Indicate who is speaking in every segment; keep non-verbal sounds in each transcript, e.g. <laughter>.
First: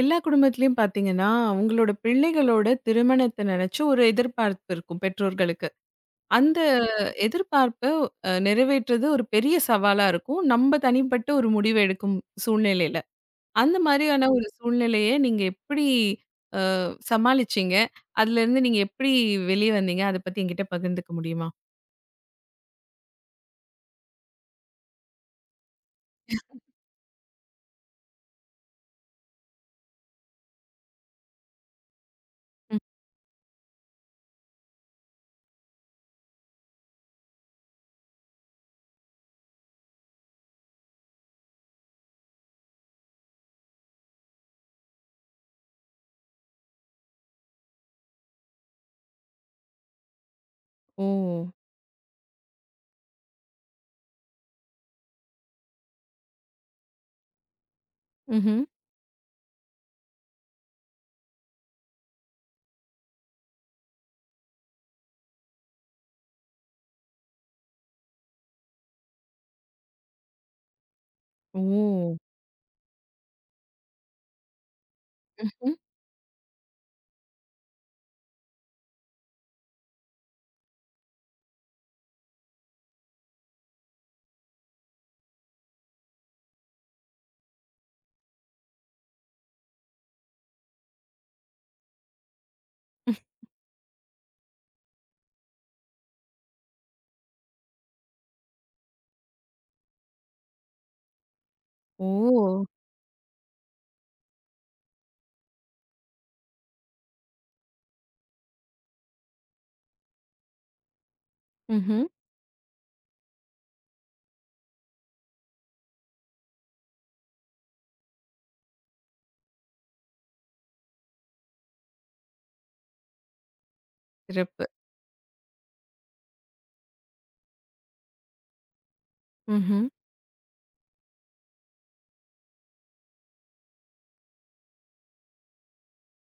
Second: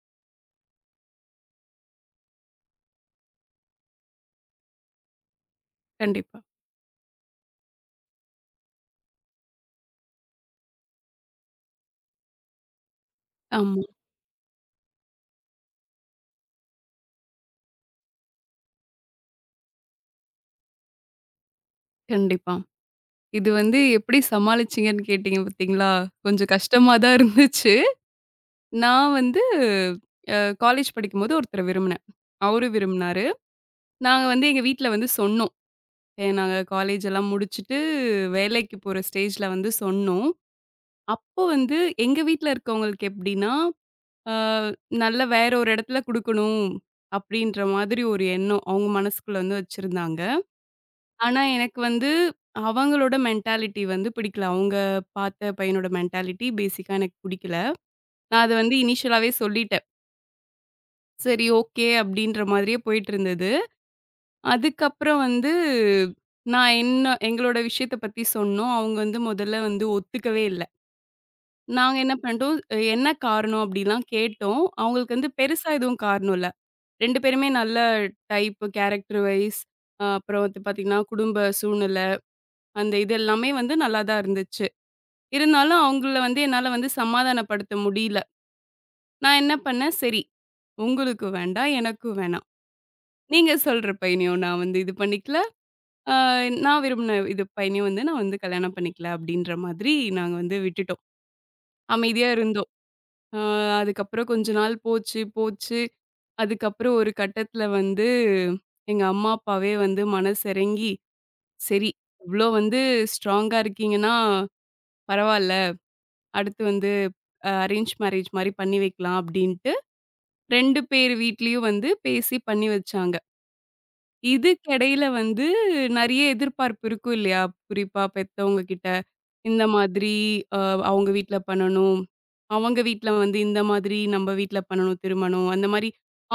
Speaker 1: எல்லா குடும்பத்திலயும் பாத்தீங்கன்னா, அவங்களோட பிள்ளைகளோட திருமணத்த நினைச்சு ஒரு எதிர்பார்ப்பு இருக்கும் பெற்றோர்களுக்கு.
Speaker 2: கண்டிப்பா.
Speaker 1: அந்த எதிர்பார்ப்ப நிறைவேற்றுறது ஒரு பெரிய சவாலா இருக்கும். நம்ம தனிப்பட்ட ஒரு முடிவு எடுக்கும் சூழ்நிலையில. அந்த
Speaker 2: ஆமா,
Speaker 1: மாதிரியான ஒரு சூழ்நிலைய நீங்க எப்படி சமாளிச்சீங்க? அதுலருந்து நீங்க எப்படி வெளிய வந்தீங்க? அத பத்தி என்கிட்ட பகிர்ந்துக்க முடியுமா?
Speaker 2: கண்டிப்பா. இது வந்து எப்படி சமாளிச்சீங்கன்னு கேட்டீங்க பார்த்தீங்களா? கொஞ்சம் கஷ்டமா தான் இருந்துச்சு. நான் வந்து அ காலேஜ் படிக்கும்போது ஒருத்தர விரும்பினேன். அவரும்
Speaker 1: ம்.
Speaker 2: விரும்பினாரு. நாங்க வந்து எங்க வீட்ல வந்து சொன்னோம். நாங்க காலேஜ் எல்லாம் முடிச்சுட்டு வேலைக்கு போற ஸ்டேஜ்ல வந்து சொன்னோம். அப்போ வந்து எங்க வீட்ல இருக்கவங்களுக்கு எப்படின்னா, அ நல்ல வேற ஒரு இடத்துல குடுக்கணும் அப்படின்ற மாதிரி ஒரு எண்ணம் அவங்க மனசுக்குள்ள வந்து வச்சிருந்தாங்க.
Speaker 1: ஓ!
Speaker 2: ஆனா, எனக்கு வந்து அவங்களோட மென்டாலிட்டி வந்து பிடிக்கல. அவங்க பாத்த பையனோட மென்டாலிட்டி பேசிக்கா எனக்கு பிடிக்கல. நான் அத
Speaker 1: ம்ஹ்ம்.
Speaker 2: வந்து இனிஷியலாவே சொல்லிட்டேன். சரி ஓகே அப்டின்ற மாதிரியே போயிட்டுருந்தது. அதுக்கப்புறம் வந்து நான் என்ன எங்களோட விஷயத்த பத்தி சொன்னோம். அவங்க வந்து முதல்ல வந்து ஒத்துக்கவே இல்ல. நாங்க என்ன
Speaker 1: ஓ!
Speaker 2: பண்ணிட்டோம், என்ன காரணம் அப்டிலாம் கேட்டோம். அவங்களுக்கு வந்து பெருசா
Speaker 1: ம்ஹ்ம்.
Speaker 2: எதுவும் காரணம் இல்ல. 2 பேருமே நல்ல டைப் கேரக்டர் வைஸ் அப்புறம் வந்து பாத்தீங்கன்னா, குடும்ப சூழ்நிலை அந்த இது எல்லாமே வந்து நல்லா தான் இருந்துச்சு. இருந்தாலும் அவங்கள வந்து என்னால வந்து சமாதானப்படுத்த முடியல. நான் என்ன பண்ணேன், சரி உங்களுக்கும் வேண்டாம், எனக்கும் வேணாம். நீங்க சொல்ற பையனையும் நான் வந்து இது பண்ணிக்கல. அ நான் விரும்பின இது பையனையும் வந்து நான் வந்து கல்யாணம் பண்ணிக்கல அப்டின்ற மாதிரி நாங்க வந்து விட்டுட்டோம். அமைதியா
Speaker 1: ஓ!
Speaker 2: இருந்தோம். அ அதுக்கப்புறம் கொஞ்ச நாள் போச்சு, போச்சு. அதுக்கப்புறம் ஒரு கட்டத்துல வந்து எங்க அம்மா, அப்பாவே வந்து மனசிறங்கி, சரி
Speaker 1: ம்ஹ்ம்.
Speaker 2: இவ்ளோ வந்து ஸ்ட்ராங்கா இருக்கீங்கன்னா பரவால்ல. அடுத்து வந்து அரேஞ்ச் மேரேஜ் மாரி பண்ணி வைக்கலாம் அப்டின்ட்டு 2 பேர் வீட்லயும் வந்து பேசி பண்ணி வச்சாங்க.
Speaker 1: சிறப்பு.
Speaker 2: இதுக்கிடையில வந்து நெறைய எதிர்பார்ப்பு இருக்கும் இல்லையா? குறிப்பா பெத்தவங்க கிட்ட, இந்த
Speaker 1: ம்ஹ்ம்.
Speaker 2: மாதிரி அ அவங்க வீட்ல பண்ணணும். அவங்க வீட்ல வந்து இந்த மாதிரி நம்ம வீட்ல பண்ணணும் திருமணம். அந்த மாரி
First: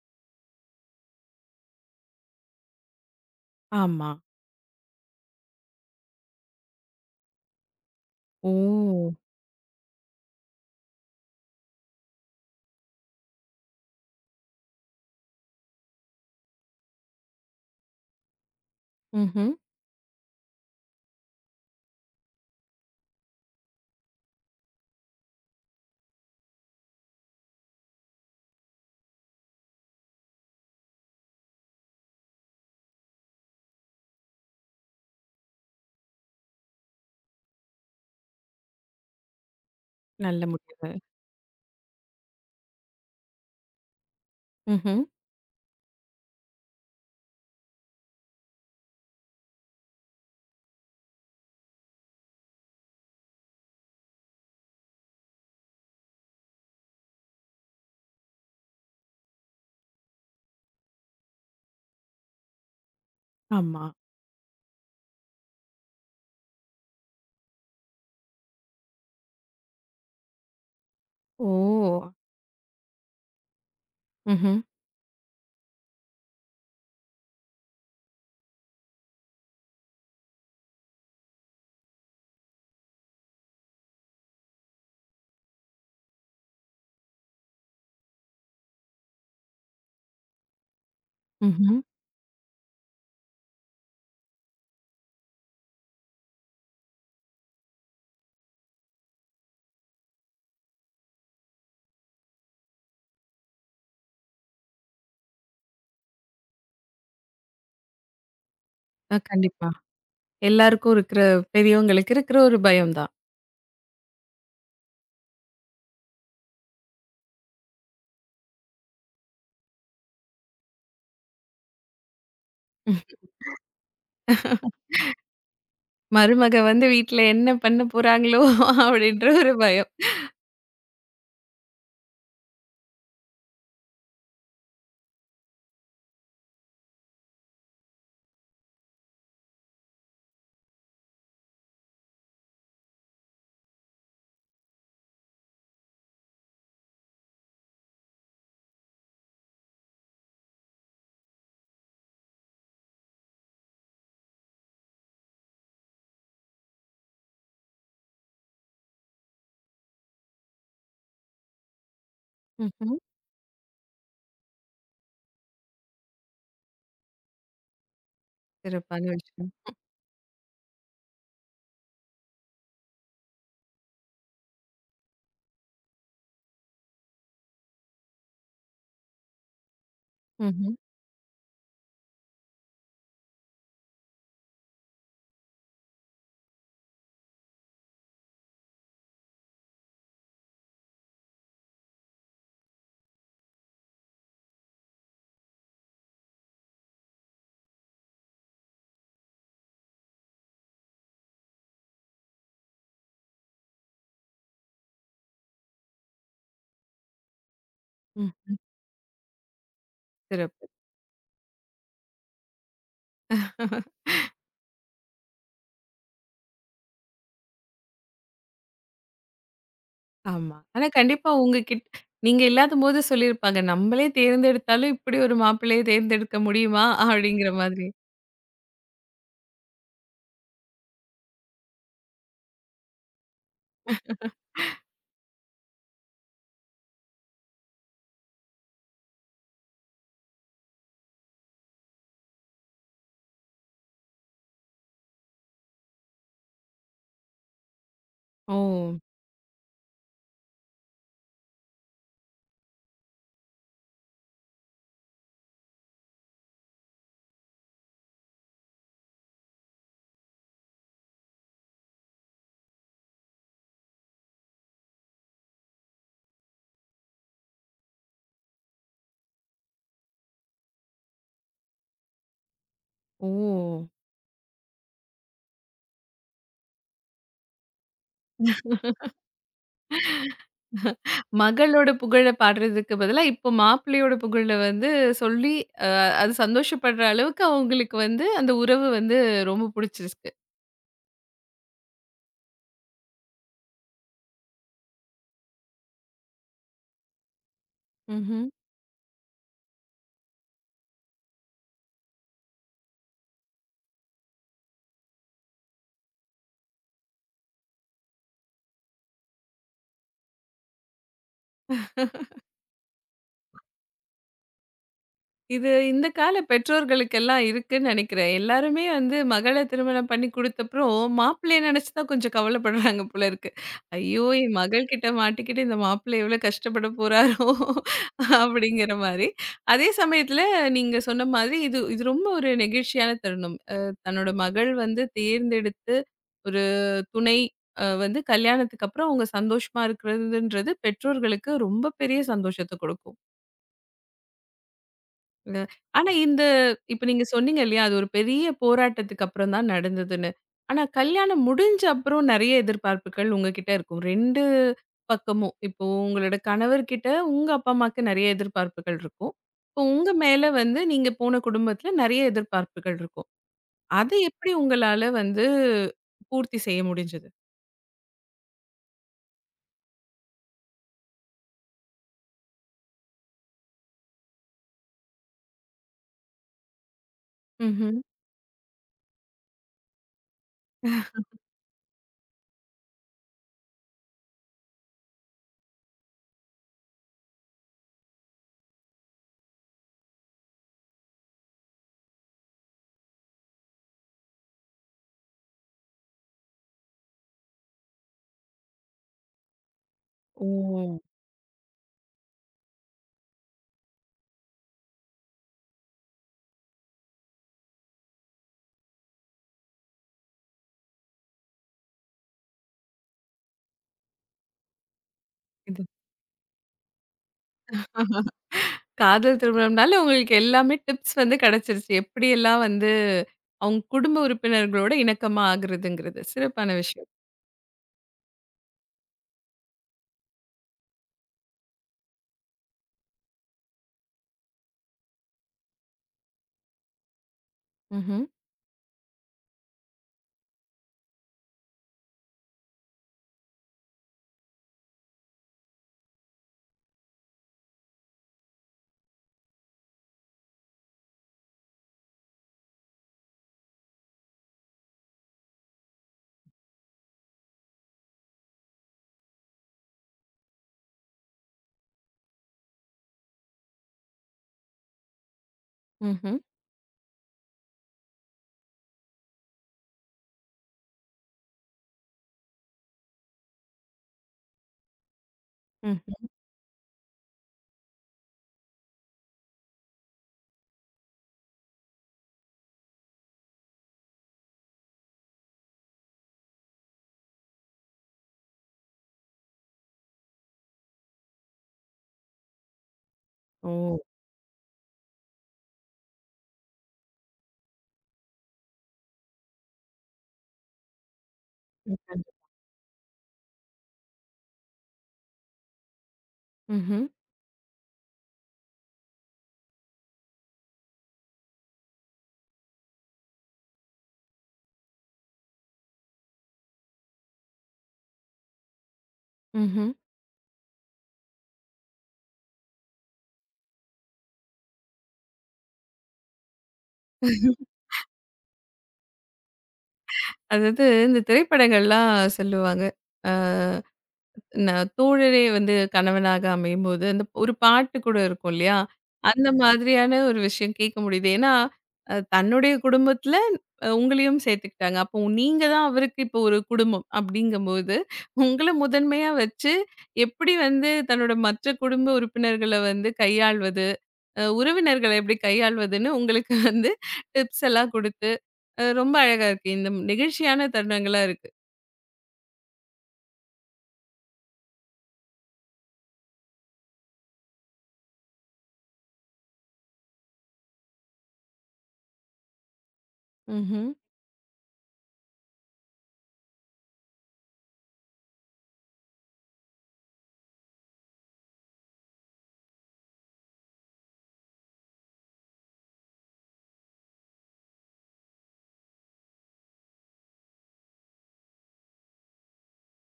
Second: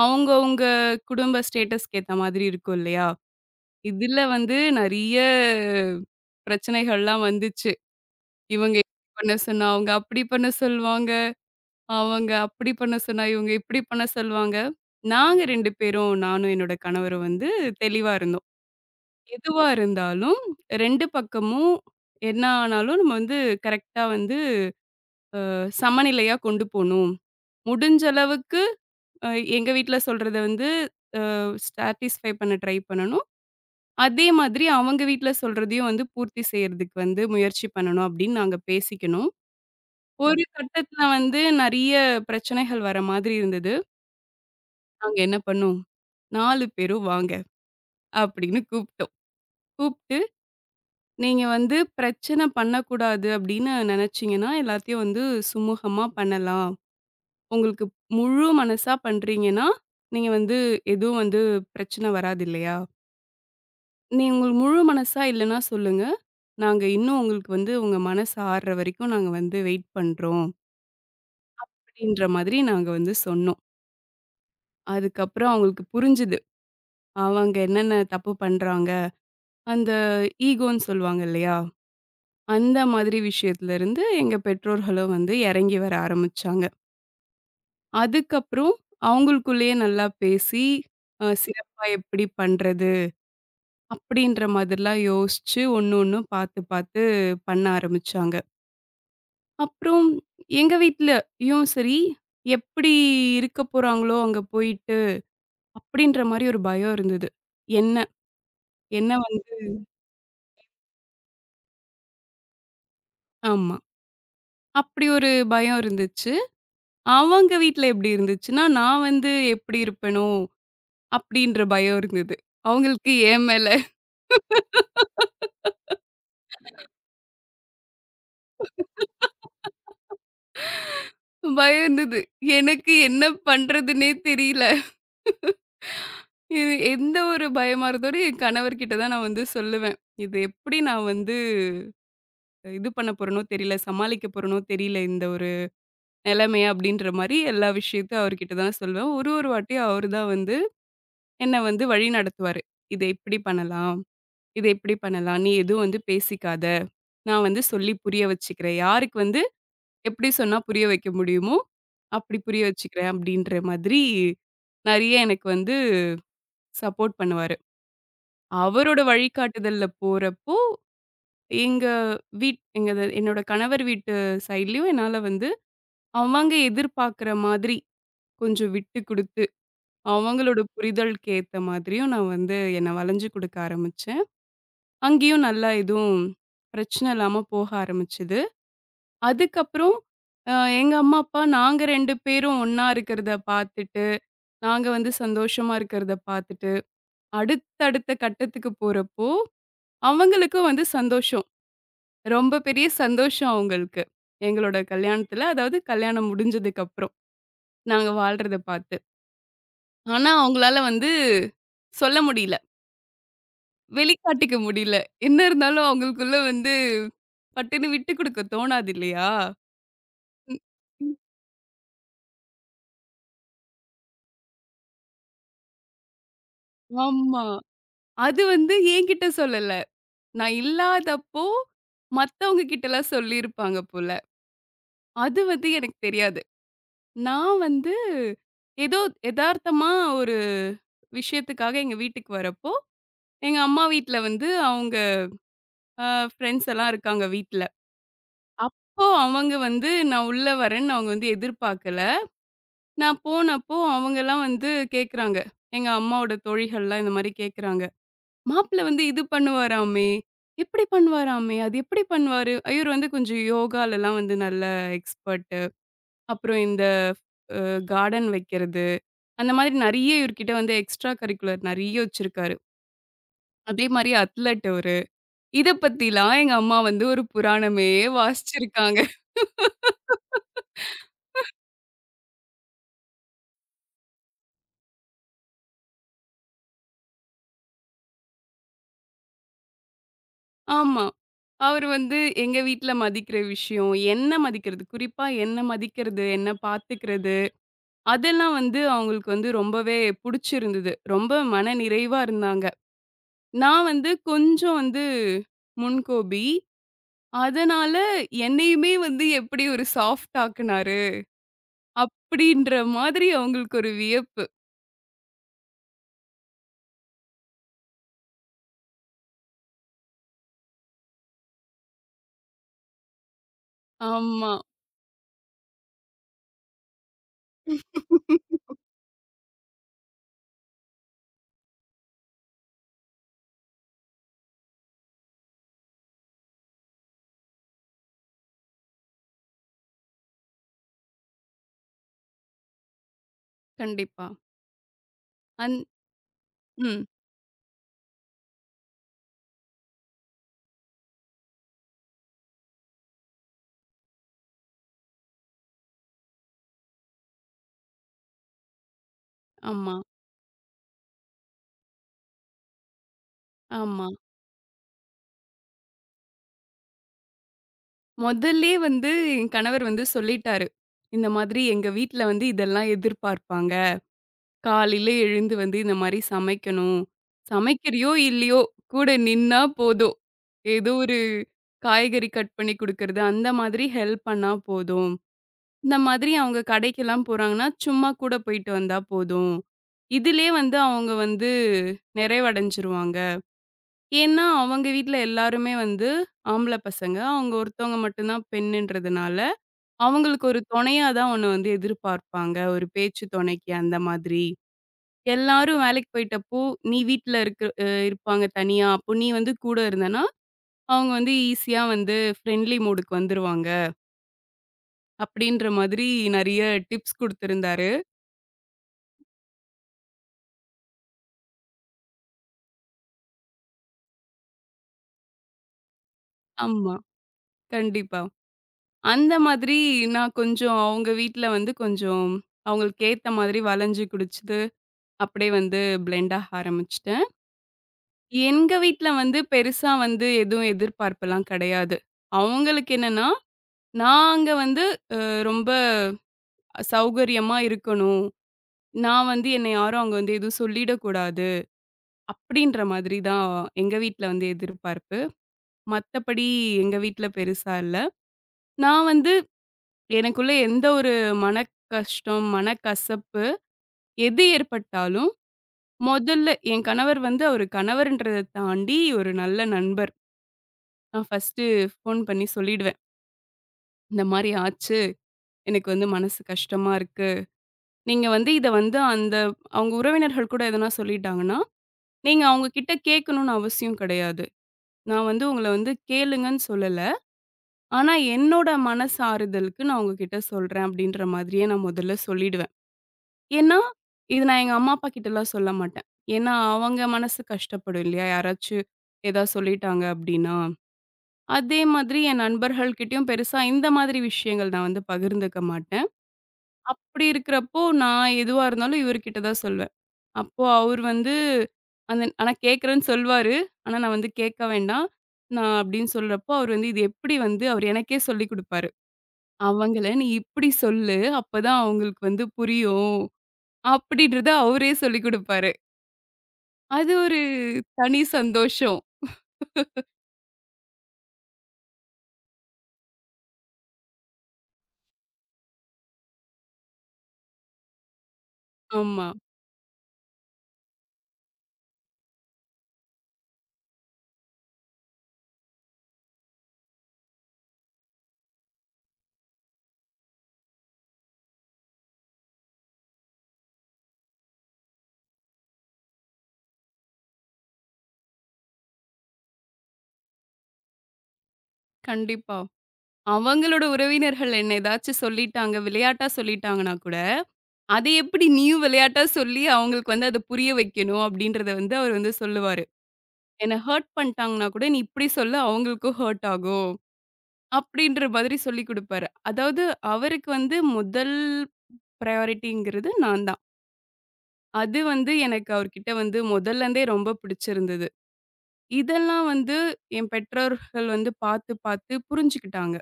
Speaker 2: அவங்கவங்க குடும்ப ஸ்டேட்டஸ்க்கு ஏத்த மாதிரி இருக்கும் இல்லையா?
Speaker 1: ஆமா.
Speaker 2: இதுல வந்து நெறைய பிரச்சனைகள்லாம் வந்துச்சு. இவங்க இப்படி
Speaker 1: ஓ!
Speaker 2: பண்ண சொன்னா, அவங்க அப்படி பண்ண சொல்லுவாங்க. அவங்க அப்படி பண்ண சொன்னா, இவங்க இப்படி பண்ண சொல்லுவாங்க. நாங்க 2 பேரும், நானும் என்னோட கணவரும் வந்து தெளிவா இருந்தோம்.
Speaker 1: ம்ஹ்ம்.
Speaker 2: எதுவா இருந்தாலும் 2 பக்கமும் என்ன ஆனாலும் நம்ம வந்து கரெக்ட்டா வந்து சமநிலையா கொண்டு போணும். முடிஞ்ச அளவுக்கு அ எங்க வீட்ல சொல்றத வந்து சாட்டிஸ்ஃபை பண்ண ட்ரை பண்ணணும். அதே மாதிரி அவங்க வீட்ல சொல்றதையும் வந்து பூர்த்தி செய்றதுக்கு வந்து முயற்சி பண்ணணும் அப்படின்னு நாங்க பேசிக்கணும். ஒரு
Speaker 1: நல்ல முடிவு.
Speaker 2: கட்டத்துல வந்து நெறைய பிரச்சனைகள் வர மாதிரி இருந்தது.
Speaker 1: ம்ஹ்ம்.
Speaker 2: நாங்க என்ன பண்ணோம்? 4 பேரும் வாங்க அப்படின்னு கூப்பிட்டோம். கூப்பிட்டு, நீங்க வந்து பிரச்சனை பண்ணக்கூடாது அப்படின்னு நினைச்சீங்கன்னா, எல்லாத்தையும் வந்து சுமூகமா பண்ணலாம். உங்களுக்கு முழு மனசா பண்றீங்கன்னா, நீங்க வந்து எதுவும் வந்து பிரச்சனை வராது இல்லையா?
Speaker 1: ஆமா.
Speaker 2: நீங்க உங்களுக்கு முழு மனசா இல்லைன்னா சொல்லுங்க. நாங்க இன்னும் உங்களுக்கு வந்து உங்க மனசு ஆறுற வரைக்கும் நாங்க வந்து வெயிட் பண்றோம்.
Speaker 1: ஓ!
Speaker 2: அப்படின்ற மாதிரி நாங்க வந்து சொன்னோம்.
Speaker 1: ம்ஹ்ம்,
Speaker 2: அதுக்கப்புறம் அவங்களுக்கு புரிஞ்சுது. அவங்க என்னென்ன தப்பு பண்றாங்க. அந்த ஈகோன்னு சொல்லுவாங்க இல்லையா? அந்த மாதிரி விஷயத்துலருந்து எங்க பெற்றோர்களும் வந்து இறங்கி வர ஆரம்பிச்சாங்க. அதுக்கப்புறம் அவங்களுக்குள்ளேயே நல்லா பேசி,
Speaker 1: ம்ஹ்ம்.
Speaker 2: சிறப்பா எப்படி பண்றது? அப்படின்ற மாதிரிலாம் யோசிச்சு ஒண்ணு ஒண்ணும் பார்த்து பார்த்து பண்ண ஆரம்பிச்சாங்க. அப்புறம் எங்க வீட்லயும் சரி, எப்படி இருக்க போறாங்களோ அங்க போயிட்டு, அப்படின்ற மாரி ஒரு பயம் இருந்தது. என்ன என்ன வந்து
Speaker 1: கண்டிப்பா. எல்லாருக்கும் இருக்கிற பெரியவங்களுக்கு இருக்கிற ஒரு பயம் தான்.
Speaker 2: ஆமா. அப்படி ஒரு பயம் இருந்துச்சு. அவங்க வீட்ல எப்படி இருந்துச்சுன்னா, நான் வந்து எப்படி இருப்பேனோ? அப்டின்ற பயம் இருந்தது. அவங்களுக்கு என் மேல
Speaker 1: மருமக வந்து வீட்ல என்ன பண்ண போறாங்களோ? <laughs> அப்படின்ற ஒரு பயம்.
Speaker 2: பயம் இருந்தது. எனக்கு என்ன பண்றதுன்னே தெரியல. இது எந்த ஒரு பயமா இருந்தோட என் கணவர்கிட்ட தான் நான் வந்து சொல்லுவேன். "இது எப்டி நான் வந்து இது பண்ண போறேனோ தெரியல, சமாளிக்க போறேனோ தெரியல இந்த ஒரு நெலைமைய" அப்டின்ற மாரி எல்லா விஷயத்தையும் அவர்கிட்ட தான் சொல்லுவேன். ஒரு ஒரு வாட்டியும் அவரு தான் வந்து என்ன வந்து வழி நடத்துவாரு. "இத இப்டி பண்ணலாம், இத இப்டி பண்ணலாம். நீ எதுவும் வந்து பேசிக்காத. நான் வந்து சொல்லி புரிய வச்சுக்கிறேன். யாருக்கு வந்து எப்படி சொன்னா புரிய வைக்க முடியுமோ, அப்படி புரிய
Speaker 1: ம்ஹ்ம்.
Speaker 2: வச்சுக்கிறேன் அப்படின்ற மாதிரி நெறைய எனக்கு வந்து சப்போர்ட் பண்ணுவாரு. அவரோட
Speaker 1: சிறப்பான விஷயம்.
Speaker 2: வழிகாட்டுதல்ல போறப்போ, எங்க எங்க என்னோட கணவர் வீட்டு சைட்லயும் என்னால வந்து அவங்க எதிர்பார்க்குற மாதிரி கொஞ்சம் விட்டு குடுத்து, அவங்களோட
Speaker 1: ம்ஹ்ம்.
Speaker 2: புரிதலுக்கு ஏத்த மாதிரியும் நான் வந்து என்ன வளைஞ்சு குடுக்க ஆரம்பிச்சேன். அங்கேயும் நல்லா எதுவும் பிரச்சனை இல்லாம போக ஆரம்பிச்சது. அதுக்கப்புறம் அ எங்க அம்மா, அப்பா நாங்க 2 பேரும் ஒண்ணா இருக்கிறத பார்த்துட்டு நாங்க வந்து சந்தோஷமா இருக்கிறத பார்த்துட்டு, அடுத்தடுத்த கட்டத்துக்கு போறப்போ, அவங்களுக்கும் வந்து சந்தோஷம். ரொம்ப பெரிய சந்தோஷம் அவங்களுக்கு. எங்களோட கல்யாணத்துல, அதாவது கல்யாணம் முடிஞ்சதுக்கப்புறம், நாங்க
Speaker 1: ம்.
Speaker 2: வாழ்றத பார்த்து. ஆனா,
Speaker 1: சிறப்பு.
Speaker 2: அவங்களால வந்து சொல்ல முடியல.
Speaker 1: <laughs>
Speaker 2: வெளிக்காட்டிக்க முடியல. என்ன இருந்தாலும் அவங்களுக்குள்ள வந்து பட்டுன்னு விட்டு குடுக்க தோணாது இல்லையா?
Speaker 1: ஆமா.
Speaker 2: ம்.
Speaker 1: ஆனா
Speaker 2: ம்.
Speaker 1: கண்டிப்பா உங்ககிட் நீங்க இல்லாதபோது சொல்லியிருப்பாங்க. நம்மளே தேர்ந்தெடுத்தாலும் இப்படி ஒரு மாப்பிள்ளையை தேர்ந்தெடுக்க முடியுமா?
Speaker 2: ஆமா.
Speaker 1: அப்படிங்கிற மாதிரி.
Speaker 2: அது வந்து என்கிட்ட சொல்லல. நான் இல்லாதப்போ, மத்தவங்க கிட்டலாம் சொல்லியிருப்பாங்க போல. அது வந்து எனக்கு தெரியாது. நான் வந்து ஏதோ எதார்த்தமா ஒரு விஷயத்துக்காக எங்க வீட்டுக்கு வரப்போ, எங்க அம்மா வீட்ல வந்து அவங்க அ ஃப்ரெண்ட்ஸ் எல்லாம் இருக்காங்க வீட்ல.
Speaker 1: ஓ!
Speaker 2: அப்போ அவங்க வந்து நான் உள்ள வரேன்னு அவங்க வந்து எதிர்பார்க்கல. நான் போனப்போ அவங்கலாம் வந்து கேட்குறாங்க. எங்க அம்மாவோட தோழிகள்லாம் இந்த மாரி கேட்குறாங்க. மாப்பிள வந்து இது பண்ணுவாராமே, இப்படி பண்ணுவாராமே, அது எப்படி பண்ணுவாரு? இவரு வந்து கொஞ்சம் யோகாலலாம் வந்து நல்ல எக்ஸ்பர்ட்டு. அப்புறம் இந்த கார்டன் வைக்கிறது. அந்த மாதிரி நெறைய இவர்கிட்ட வந்து எக்ஸ்ட்ரா கரிக்குலர் நெறைய வச்சிருக்காரு.
Speaker 1: ஓ!
Speaker 2: அதே மாரி அத்லட் அவரு. இத பத்திலாம் எங்க அம்மா வந்து ஒரு புராணமே வாசிச்சிருக்காங்க.
Speaker 1: மகளோட புகழ பாடுறதுக்கு பதிலா, இப்போ மாப்பிள்ளையோட புகழ வந்து சொல்லி, அ அது சந்தோஷப்படுற அளவுக்கு அவங்களுக்கு வந்து அந்த உறவு வந்து ரொம்ப புடிச்சிருக்கு.
Speaker 2: ஆமா. அவரு வந்து எங்க வீட்ல மதிக்கிற விஷயம், என்ன மதிக்கிறது, குறிப்பா என்ன மதிக்கிறது, என்ன பாத்துக்கிறது,
Speaker 1: ம்ஹ்ம்.
Speaker 2: அதெல்லாம் வந்து அவங்களுக்கு வந்து ரொம்பவே புடிச்சிருந்தது. ரொம்ப மன நிறைவா இருந்தாங்க. நான் வந்து கொஞ்சம் வந்து முன்கோபி. அதனால என்னையுமே வந்து எப்படி ஒரு சாஃப்ட் ஆக்குனாரு, அப்படின்ற மாதிரி அவங்களுக்கு ஒரு வியப்பு.
Speaker 1: இது இந்த கால பெற்றோர்களுக்கெல்லாம் இருக்குன்னு நினைக்கிறேன். எல்லாருமே வந்து மகள திருமணம் பண்ணி குடுத்தப்புறம், மாப்பிள்ளைய நினைச்சு தான் கொஞ்சம் கவலைப்படுறாங்க போல இருக்கு. ஐயோ!
Speaker 2: ஆமா.
Speaker 1: என் மகள் கிட்ட மாட்டிக்கிட்டு இந்த மாப்பிள்ளை எவ்வளோ கஷ்டப்பட போறாரோ! அப்படிங்கிற மாரி. அதே சமயத்துல நீங்க சொன்ன மாதிரி இது இது ரொம்ப ஒரு நெகிழ்ச்சியான தருணம். தன்னோட மகள் வந்து தேர்ந்தெடுத்து ஒரு துணை வந்து கல்யாணத்துக்கு அப்புறம் அவங்க சந்தோஷமா இருக்கிறதுன்றது பெற்றோர்களுக்கு ரொம்ப பெரிய சந்தோஷத்த குடுக்கும்.
Speaker 2: கண்டிப்பா.
Speaker 1: அ.
Speaker 2: அந்
Speaker 1: ஆனா இந்த இப்ப
Speaker 2: ம்.
Speaker 1: நீங்க சொன்னீங்க இல்லையா? அது ஒரு பெரிய போராட்டத்துக்கு அப்புறம் தான் நடந்ததுன்னு. ஆனா கல்யாணம் முடிஞ்ச அப்புறம் நெறைய எதிர்பார்ப்புகள் உங்ககிட்ட இருக்கும். 2 பக்கமும். இப்போ உங்களோட கணவர்கிட்ட உங்க அப்பா, அம்மாக்கு நெறைய எதிர்பார்ப்புகள் இருக்கும். இப்போ
Speaker 2: ஆமா,
Speaker 1: உங்க மேல வந்து நீங்க போன குடும்பத்துல நெறைய எதிர்பார்ப்புகள் இருக்கும்.
Speaker 2: ஆமா.
Speaker 1: அத எப்படி உங்களால வந்து பூர்த்தி செய்ய முடிஞ்சது?
Speaker 2: முதல்லயே வந்து என் கணவர் வந்து சொல்லிட்டாரு. இந்த மாதிரி எங்க வீட்ல வந்து இதெல்லாம் எதிர்பார்ப்பாங்க. காலையில எழுந்து வந்து இந்த மாரி சமைக்கணும்.
Speaker 1: ம்ஹ்ம்.
Speaker 2: சமைக்கிறியோ! இல்லையோ! கூட நின்னா போதும். ஏதோ ஒரு காய்கறி கட் பண்ணி குடுக்கறது, அந்த மாதிரி ஹெல்ப் பண்ணா போதும். இந்த மாதிரி அவங்க கடைக்கெல்லாம் போறாங்கன்னா, சும்மா கூட போயிட்டு வந்தா போதும். இதிலயே வந்து அவங்க வந்து நிறைவடைஞ்சுருவாங்க. ஏன்னா, அவங்க வீட்ல எல்லாருமே வந்து ஆம்பள பசங்க. அவங்க ஒருத்தவங்க மட்டும் தான் பெண்ணுன்றதுனால,
Speaker 1: ஓ!
Speaker 2: அவங்களுக்கு ஒரு துணையா தான் ஒண்ணு வந்து எதிர்பார்ப்பாங்க. ஒரு பேச்சு துணைக்கு அந்த மாதிரி. எல்லாரும் வேலைக்கு போயிட்டப்போ, நீ வீட்ல இருக்க இருப்பாங்க தனியா. அப்போ நீ வந்து கூட இருந்தன்னா, அவங்க வந்து ஈஸியா வந்து ஃப்ரெண்ட்லி மோடுக்கு வந்துருவாங்க. அப்படின்ற
Speaker 1: இது.
Speaker 2: மாதிரி நெறைய டிப்ஸ் குடுத்திருந்தாரு.
Speaker 1: காதல் திருமணம்னால உங்களுக்கு எல்லாமே டிப்ஸ் வந்து கிடைச்சிருச்சு. எப்படியெல்லாம் வந்து அவங்க குடும்ப உறுப்பினர்களோட இணக்கமா ஆகுறதுங்கிறது. சிறப்பான
Speaker 2: ஆமா.
Speaker 1: விஷயம்.
Speaker 2: கண்டிப்பா. அந்த மாதிரி நான் கொஞ்சம் அவங்க வீட்ல வந்து கொஞ்சம் அவங்களுக்கு ஏத்த மாதிரி வளைஞ்சு குடிச்சு அப்படியே வந்து பிளெண்ட் ஆக ஆரம்பிச்சுட்டேன்.
Speaker 1: ம்ஹ்ம்.
Speaker 2: எங்க வீட்ல வந்து பெருசா வந்து எதுவும் எதிர்பார்ப்புலாம் கிடையாது. அவங்களுக்கு என்னன்னா, நாங்க வந்து ரொம்ப சௌகரியமா இருக்கணும். நான் வந்து என்னை யாரும் அங்க வந்து எதுவும் சொல்லிடக்கூடாது. அப்படின்ற மாதிரி தான் எங்க வீட்ல வந்து எதிர்பார்ப்பு. மத்தபடி எங்க வீட்ல பெருசா இல்ல. நான் வந்து எனக்குள்ள எந்த ஒரு மனக்கஷ்டம், மனக்கசப்பு எது ஏற்பட்டாலும்,
Speaker 1: ம்ஹ்ம்.
Speaker 2: முதல்ல என் கணவர் வந்து அவரு கணவர்ன்றத தாண்டி ஒரு நல்ல நண்பர். நான் ஃபர்ஸ்ட்டு ஃபோன் பண்ணி சொல்லிடுவேன். இந்த மாரி ஆச்சு. எனக்கு
Speaker 1: ம்.
Speaker 2: வந்து மனசு கஷ்டமா இருக்கு. நீங்க வந்து இத வந்து அந்த அவங்க உறவினர்கள் கூட எதனா சொல்லிட்டாங்கன்னா, நீங்க அவங்க கிட்ட கேட்கணும்னு அவசியம் கிடையாது. நான் வந்து உங்கள வந்து கேளுங்கன்னு சொல்லல. ஆனா என்னோட மனசு ஆறுதலுக்கு நான் உங்ககிட்ட சொல்றேன் அப்படின்ற மாதிரியே நான் முதல்ல சொல்லிடுவேன்.
Speaker 1: ஓ!
Speaker 2: ஏன்னா, இது நான் எங்க அம்மா, அப்பா கிட்டலாம் சொல்ல மாட்டேன். ஏன்னா அவங்க மனசு கஷ்டப்படும் இல்லையா? யாராச்சும் ஏதாவது சொல்லிட்டாங்க அப்படின்னா. அதே மாதிரி
Speaker 1: ம்ஹ்ம்.
Speaker 2: என் நண்பர்கள்கிட்டயும் பெருசா இந்த மாதிரி விஷயங்கள் நான் வந்து பகிர்ந்துக்க மாட்டேன். அப்படி இருக்கிறப்போ, நான் எதுவா இருந்தாலும் இவர்கிட்ட தான் சொல்லுவேன். அப்போ அவர் வந்து அந்த ஆனா கேட்குறேன்னு சொல்வாரு. ஆனா நான் வந்து கேட்க வேண்டாம். நான் அப்படின்னு சொல்றப்போ, அவர் வந்து இது எப்படி வந்து அவர் எனக்கே சொல்லிக் குடுப்பாரு.
Speaker 1: ம்ஹ்ம்.
Speaker 2: "அவங்கள நீ இப்படி சொல்லு. அப்பதான் அவங்களுக்கு வந்து புரியும்." அப்படின்றத அவரே சொல்லிக் குடுப்பாரு. அது ஒரு
Speaker 1: ம்ஹ்ம்.
Speaker 2: தனி சந்தோஷம்.
Speaker 1: அதாவது இந்த திரைப்படங்கள்லாம் சொல்லுவாங்க. ந தோழரே வந்து கணவனாக அமையும்போது, அந்த ஒரு பாட்டு கூட இருக்கும் இல்லையா?
Speaker 2: ஆமா.
Speaker 1: அந்த மாதிரியான ஒரு விஷயம் கேட்க முடியுது. ஏன்னா, தன்னுடைய குடும்பத்தில உங்களையும் சேர்த்துக்கிட்டாங்க. அப்போ நீங்க தான் அவருக்கு இப்போ ஒரு குடும்பம் அப்படிங்கும்போது, உங்கள முதன்மையா வச்சு எப்படி வந்து தன்னோட மற்ற குடும்ப உறுப்பினர்கள வந்து கையாள்வது, உறவினர்கள எப்படி கையாள்வதுன்னு உங்களுக்கு வந்து டிப்ஸ் எல்லாம் குடுத்து, ரொம்ப அழகா இருக்கு. இந்த நிகழ்ச்சியான தருணங்களா இருக்கு.
Speaker 2: கண்டிப்பா. அவங்களோட உறவினர்கள் என்ன ஏதாச்சும் சொல்லிட்டாங்க, விளையாட்டா சொல்லிட்டாங்கன்னா கூட, "அதை எப்படி நீயும் விளையாட்டா சொல்லி அவங்களுக்கு வந்து அத புரிய வைக்கணும்?" அப்படின்றத வந்து அவர் வந்து சொல்லுவாரு. என்ன
Speaker 1: ம்ஹ்ம்.
Speaker 2: ஹர்ட் பண்ணிட்டாங்கன்னா கூட, "நீ இப்படி சொல்லு அவங்களுக்கும் ஹர்ட் ஆகும்." அப்படின்ற மாதிரி சொல்லிக் குடுப்பாரு. அதாவது அவருக்கு வந்து முதல் ப்ரையாரிட்டிங்கிறது நான் தான். அது வந்து எனக்கு அவர்கிட்ட வந்து முதல்லருந்தே ரொம்ப பிடிச்சிருந்தது. இதெல்லாம் வந்து என் பெற்றோர்கள் வந்து பார்த்து பார்த்து புரிஞ்சுக்கிட்டாங்க.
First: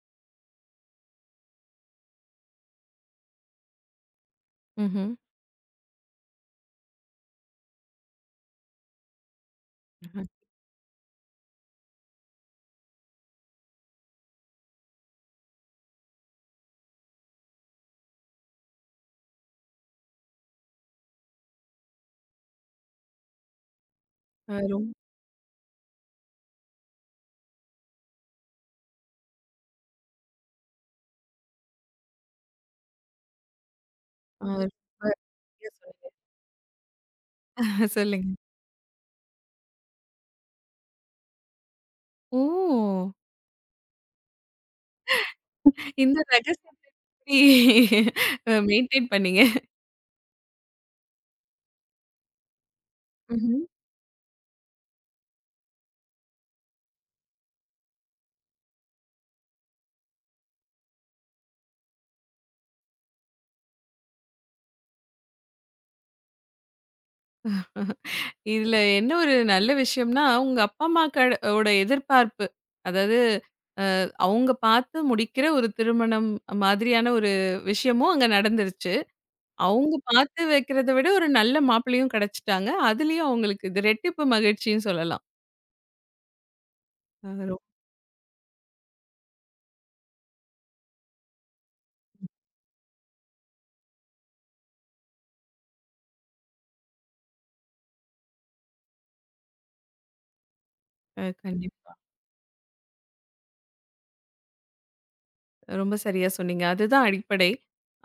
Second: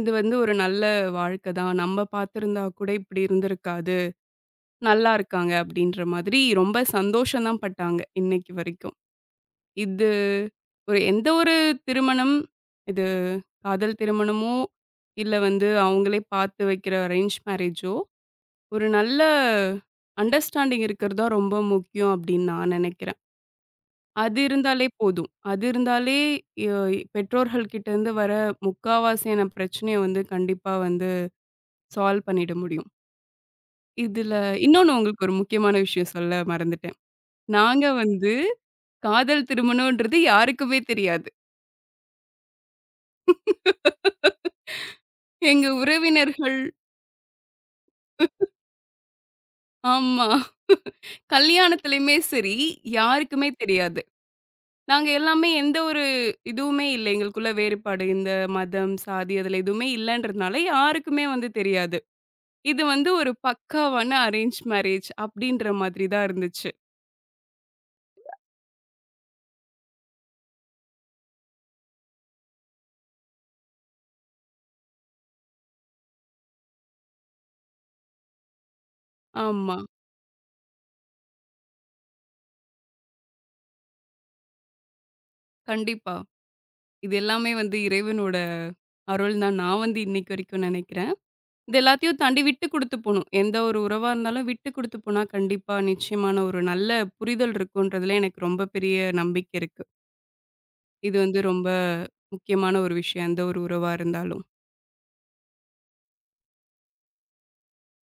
Speaker 2: இது வந்து ஒரு நல்ல வாழ்க்கை தான். நம்ம பார்த்திருந்தா கூட இப்படி இருந்திருக்காது.
Speaker 1: ம்ஹ்ம்.
Speaker 2: நல்லா இருக்காங்க அப்படின்ற மாதிரி ரொம்ப சந்தோஷம் தான் பட்டாங்க, இன்னைக்கு வரைக்கும். இது
Speaker 1: ம்ஹ்ம்.
Speaker 2: ஒரு எந்த ஒரு திருமணம், இது காதல் திருமணமோ, இல்ல வந்து அவங்களே பார்த்து வைக்கிற அரேஞ்ச் மேரேஜோ, ஒரு நல்ல அண்டர்ஸ்டாண்டிங் இருக்கிறது தான் ரொம்ப முக்கியம் அப்படின்னு நான் நினைக்கிறேன். அது
Speaker 1: அ
Speaker 2: இருந்தாலே போதும். அது இருந்தாலே ய பெற்றோர்கள் கிட்ட இருந்து வர முக்காவாசியான பிரச்சனைய வந்து கண்டிப்பா வந்து சால்வ் பண்ணிட முடியும். இதுல
Speaker 1: ஆ ரொம்ப
Speaker 2: இன்னொன்னு உங்களுக்கு ஒரு
Speaker 1: சரியா
Speaker 2: முக்கியமான விஷயம்
Speaker 1: சொன்னீங்க.
Speaker 2: சொல்ல மறந்துட்டேன். நாங்க
Speaker 1: <laughs> சொல்லுங்க.
Speaker 2: வந்து காதல் திருமணம்ன்றது யாருக்குமே தெரியாது.
Speaker 1: ஓ!
Speaker 2: எங்க
Speaker 1: இந்த
Speaker 2: உறவினர்கள்
Speaker 1: ரகசியத்த எப்படி மெயின்டெயின் பண்ணீங்க?
Speaker 2: ஆமா. கல்யாணத்துலயுமே சரி, யாருக்குமே
Speaker 1: ம்ஹ்ம்.
Speaker 2: தெரியாது. நாங்க எல்லாமே எந்த ஒரு இதுவுமே இல்ல. எங்களுக்குள்ள வேறுபாடு இந்த மதம், சாதி அதுல எதுவுமே இல்லன்றதுனால யாருக்குமே வந்து தெரியாது. இது வந்து ஒரு பக்காவான அரேஞ்ச் மேரேஜ் அப்டின்ற மாதிரி தான் இருந்துச்சு.
Speaker 1: <laughs> இதுல என்ன ஒரு நல்ல விஷயம்னா, உங்க அப்பா அம்மாக்கள் ஓட எதிர்பார்ப்பு. அதாவது அவங்க பார்த்து முடிக்கிற ஒரு திருமணம் மாதிரியான ஒரு விஷயமும் அங்க நடந்துருச்சு.
Speaker 2: ஆமா.
Speaker 1: அவங்க பார்த்து வைக்கிறத விட ஒரு நல்ல மாப்பிள்ளையும் கிடைச்சுட்டாங்க. அதுலயும் அவங்களுக்கு இது ரெட்டிப்பு மகிழ்ச்சின்னு சொல்லலாம்.
Speaker 2: கண்டிப்பா. இது
Speaker 1: அ
Speaker 2: எல்லாமே
Speaker 1: ரொ
Speaker 2: வந்து இறைவனோட அருள் தான் நான் வந்து இன்னைக்கு வரைக்கும் நெனைக்கிறேன். இது எல்லாத்தையும் தாண்டி விட்டு குடுத்து போணும். எந்த ஒரு உறவா இருந்தாலும் விட்டு குடுத்து போனா கண்டிப்பா நிச்சயமான ஒரு நல்ல புரிதல் இருக்குன்றதுல எனக்கு ரொம்ப பெரிய நம்பிக்கை இருக்கு. இது
Speaker 1: அ
Speaker 2: வந்து ரொம்ப
Speaker 1: கண்டிப்பா.
Speaker 2: முக்கியமான ஒரு விஷயம். எந்த ஒரு உறவா இருந்தாலும்.
Speaker 1: ரொம்ப சரியா சொன்னீங்க. அதுதான் அடிப்படை.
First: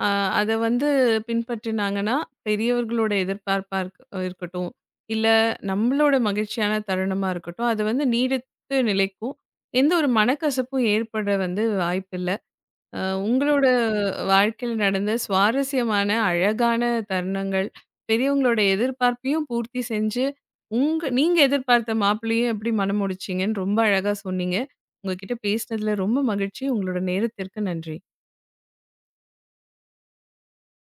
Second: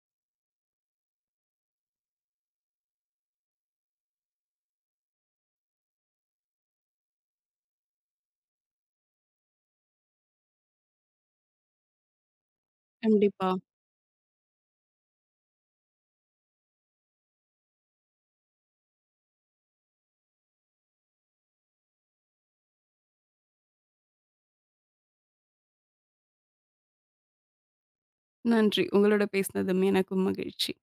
Speaker 1: அ அத வந்து பின்பற்றினாங்கன்னா, பெரியவர்களோட எதிர்பார்ப்பா இருக்கட்டும், இல்ல நம்மளோட மகிழ்ச்சியான தருணமா இருக்கட்டும், அது வந்து நீடித்து நிலைக்கும். எந்த ஒரு மனக்கசப்பும் ஏற்பட வந்து வாய்ப்பில்ல.
Speaker 2: கண்டிப்பா.
Speaker 1: உங்களோட வாழ்க்கையில நடந்த சுவாரஸ்யமான, அழகான தருணங்கள், பெரியவங்களோட எதிர்பார்ப்பையும் பூர்த்தி செஞ்சு, உங்க நீங்க எதிர்பார்த்த மாப்பிள்ளையும் எப்படி மணமுடிச்சீங்கன்னு ரொம்ப அழகா சொன்னீங்க. உங்ககிட்ட பேசினதுல ரொம்ப மகிழ்ச்சி. உங்களோட நேரத்திற்கு நன்றி.
Speaker 2: நன்றி. உங்களோட பேசினதும் எனக்கும் மகிழ்ச்சி.